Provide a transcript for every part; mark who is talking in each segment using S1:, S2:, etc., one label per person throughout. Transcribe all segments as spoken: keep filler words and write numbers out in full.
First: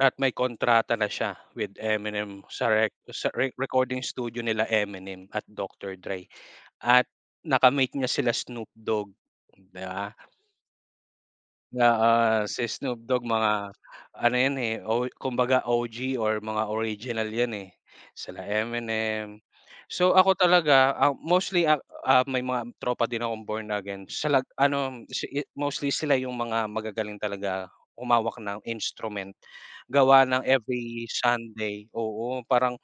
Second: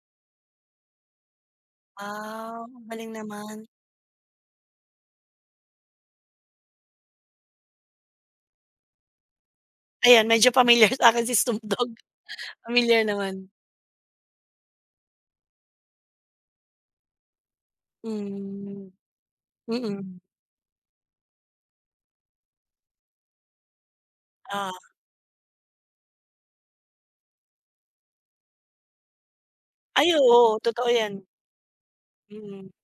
S1: At may kontrata na siya with Eminem
S2: Ah,
S1: sa rec
S2: galing
S1: sa re
S2: naman.
S1: recording studio nila Eminem at Doctor Drey. At naka-meet niya sila Snoop Dogg, di ba?
S2: Ayan, medyo pamilyar sa akin si Snoop Dogg.
S1: Oo, si Snoop
S2: Pamilyar
S1: Dogg
S2: naman.
S1: mga ano yan, eh, o kumbaga, O-G or mga original yan, eh, sila
S2: Hmm,
S1: Eminem. So
S2: mm.
S1: ako talaga, ah, mostly, ah, ah, may mga tropa din akong Born Again sa lag
S2: Ah.
S1: ano si yu mostly sila yung mga magagaling talaga humawak ng instrument.
S2: Ay,
S1: Gawa ng
S2: oo, totoo
S1: every
S2: yan.
S1: Sunday, oo,
S2: Mm.
S1: parang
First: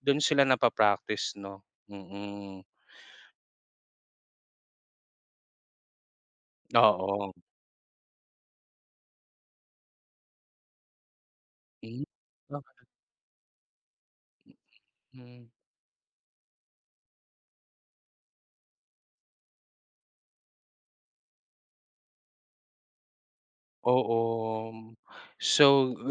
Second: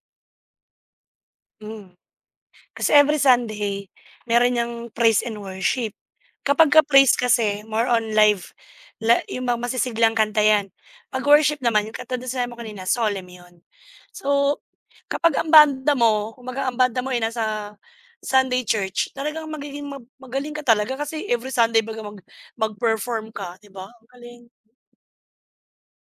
S1: dun sila napa-practice, no?
S2: Hmm.
S1: Mm.
S2: Kasi every Sunday, meron yang praise and worship. Kapag ka praise
S1: Oo.
S2: kasi more on live la yung mga masisiglang kanta yan. Pag worship naman yung
S1: Hmm,
S2: katulad ng sinabi mo kanina,
S1: [unintelligible]
S2: solemn yun. So, kapag
S1: Hmm.
S2: ang banda mo, kumbaga ang banda mo ay nasa Sunday church, talagang magiging ma magaling ka talaga kasi every Sunday 'baga mag mag-perform ka, di ba? Ang
S1: Oo.
S2: galing.
S1: So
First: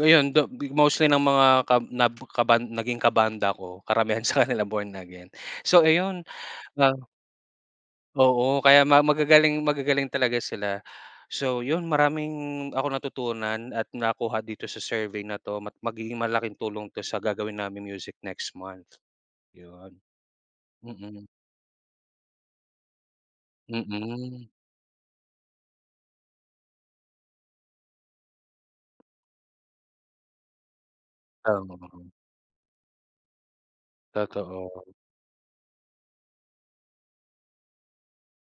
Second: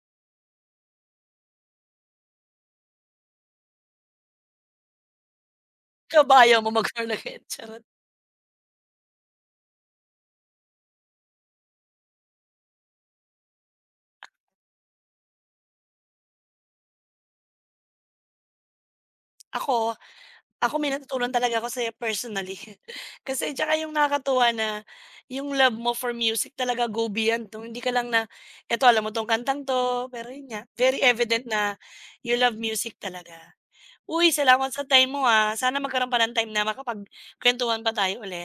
S1: ayun, though, bi mostly ng mga kab na kaban naging kabanda ko, karamihan sakanila Born Again. So, ayun,
S2: Ikaw ba, ayaw mong mag
S1: ah.
S2: Born Again? Charot.
S1: Oo, kaya ma magagaling magagaling talaga sila. So yun maraming akong natutunan at nakuha dito sa survey na to. Ma magiging malaking tulong ito sa gagawin namin music next month yun.
S2: Ako ako may
S1: Mm.
S2: natutunan talaga ako sayo personally. Kasi tsaka yung
S1: Mm.
S2: nakakatuwa na yung love mo for music talaga go beyond no? Hindi ka lang na, eto alam mo tong kantang to. Pero yun nga very evident na
S1: Oo.
S2: you love music talaga. Uy, salamat sa
S1: Totoo.
S2: time mo, ah. Sana magkaroon pa ng time na makapag kwentuhan pa tayo ulit.